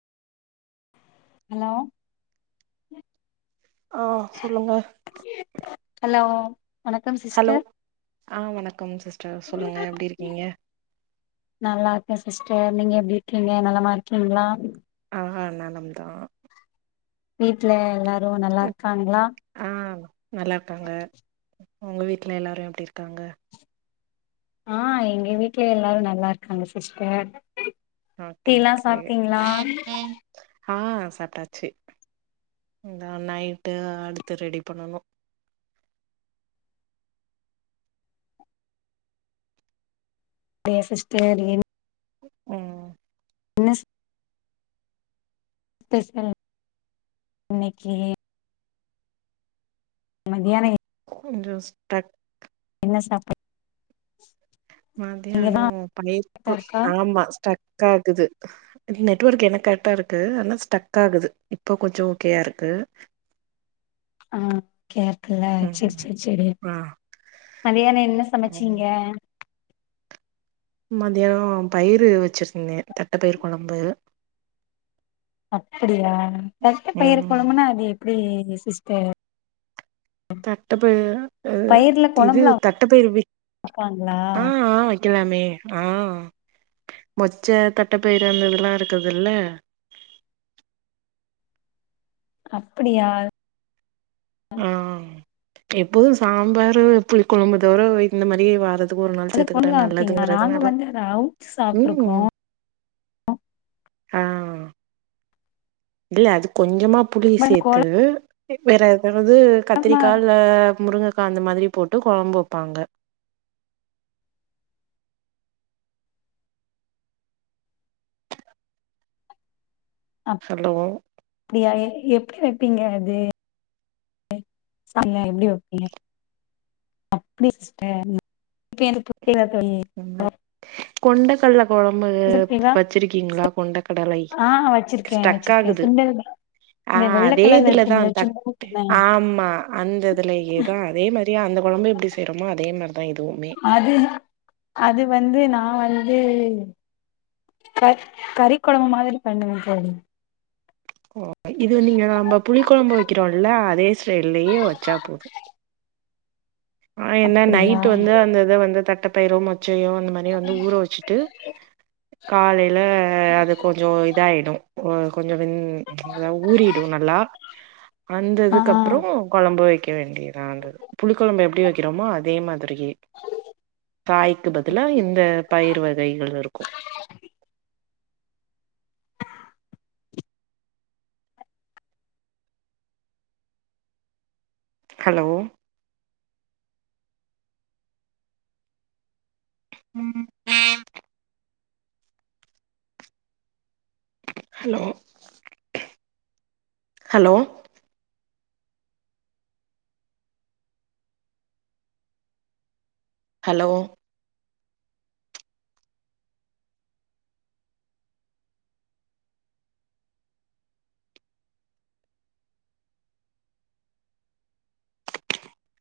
hello ஆ சொல்லுங்க hello வணக்கம் ஹலோ சிஸ்டர் ஆ வணக்கம் சிஸ்டர் சொல்லுங்க எப்டி இருக்கீங்க நல்லா இருக்க சிஸ்டர் நீங்க எப்டி இருக்கீங்க நலமா இருக்கீங்களா ஆ ஆ நலம்தா வீட்ல எல்லாரு நல்லா இருக்காங்களா நல்லாருக்காங்க உங்க வீட்ல எல்லாரும் எப்டி இருக்காங்க ஆ எங்க வீட்ல எல்லாரு நல்லா இருக்காங்க சிஸ்டர் ஓகே டீல்லா ஓகே சாப்டீங்களா ஆ சாப்டாச்சு அதா நைட்டு அடுத்து ரெடி பண்ணனும் அப்டியா சிஸ்டர் என் ம் என்ன ஸ் டிஃபன் இன்னிக்கி மதியான கொஞ்சோ ஸ்டக் என்ன சாப் மத்தியான பன்னீர் கோ இருக்கா ஆமா ஸ்டக் ஆகுது நெட்வர்க் எனக் கரெக்டா இருக்கு ஆனா ஸ்டக் ஆகுது இப்ப கொஞ்ச ஓகேயா இருக்கு ஆ கேக்கல சரி ம் சரி சரி ஆ மதியான என்ன ம் சமச்சீங்க மதியானோ பயிரு வச்சிருந்தே தட்ட பயிர் கொழம்பு அப்படியா தட்ட பயிர் ம் கொழம்புனா அது எப்டி சிஸ்டர் தட்ட பயிர்ல பயி இது கொழம்புலா தட்ட பயிரு விக் வப்பாங்களா ஆ ஆம வக்கலாமே ஆ மொச்ச தட்ட பயிர் அந்த துல்லா இருக்குதுல்ல அப்படியா ஆ எப்போது சாம்பாரு புளி கொழம்பு தவிர இந்த மாரி வாரத் க்கு ஒரு நாள் அதுல சேத்துக்கிட்டா கொழம்புலா வப்பீங்களா நாங்க நல்லதுங்குறதுனால வந்து அத அவுச்சு சாப்ட்ருக்கோ ம் ஆ இல்ல அது கொஞ்சமா புளிய பட் சேத்து வேற அதென்னது கொழம்பா கத்திரிக்கால முருங்கக்கா அந்த மாதிரி போட்டு கொழம்பு வப்பாங்க சாப்டுவோ அப்டியா எப்டி வெப்பீங்க அது சாய்ன எப்டி வப்பீங்க அப்டி சிஸ்டர் இப்ப எனக் [inaudible] தோழி ம் கொண்ட கட்ல கொழம்பு இப்ப புரியுதா வச்சிருக்கீங்ளா கொண்ட கடலை ஆ வச்சிருக்கே ஸ்டக் வச்சிருக்கே ஆகுது சுண்டல் ஆ இந்த வெள்ள அதே கலர்ல இதுலதா இருக்கும்ல தட் சுண்டல் தான ஆமா அந்த இதுலயே தா அதே மாரியெ அந்த கொழம்பு எப்டி செய்றோமோ அதே மாரிதா இதுவுமே அதுதா அது வந்து நா வந்து க கறி கொழம்பு மாதிரி பண்ணுவங் தோழி ஓ இது நீங்க நம்ம புளி கொழம்பு வக்கிறோல்ல அதே ஸ்டைலயே வச்சா போது ஆ என்னா அப்படியா நைட் வந்து அந்த இத வந்து தட்ட பயிரோ மொச்சையோ அந்த மாரி வந்து ஊற வச்சு ட்டு காலைல அது கொஞ்சோ இதாய்டு வ கொஞ்சொ அதா வா ஊறிடு நல்லா ஆ அந்ததுக் அப் ஆ ப்றோ கொழம்பு வெக்க வேண்டியதா அது புளி கொழம்பு எப்டி வெக்கிறோமோ அதே மாதிரி தா காய்கு பதிலா இந்த பயிர் வகைகள் இருக்கு ஹலோ ம் ஹலோ ஹலோ ஹலோ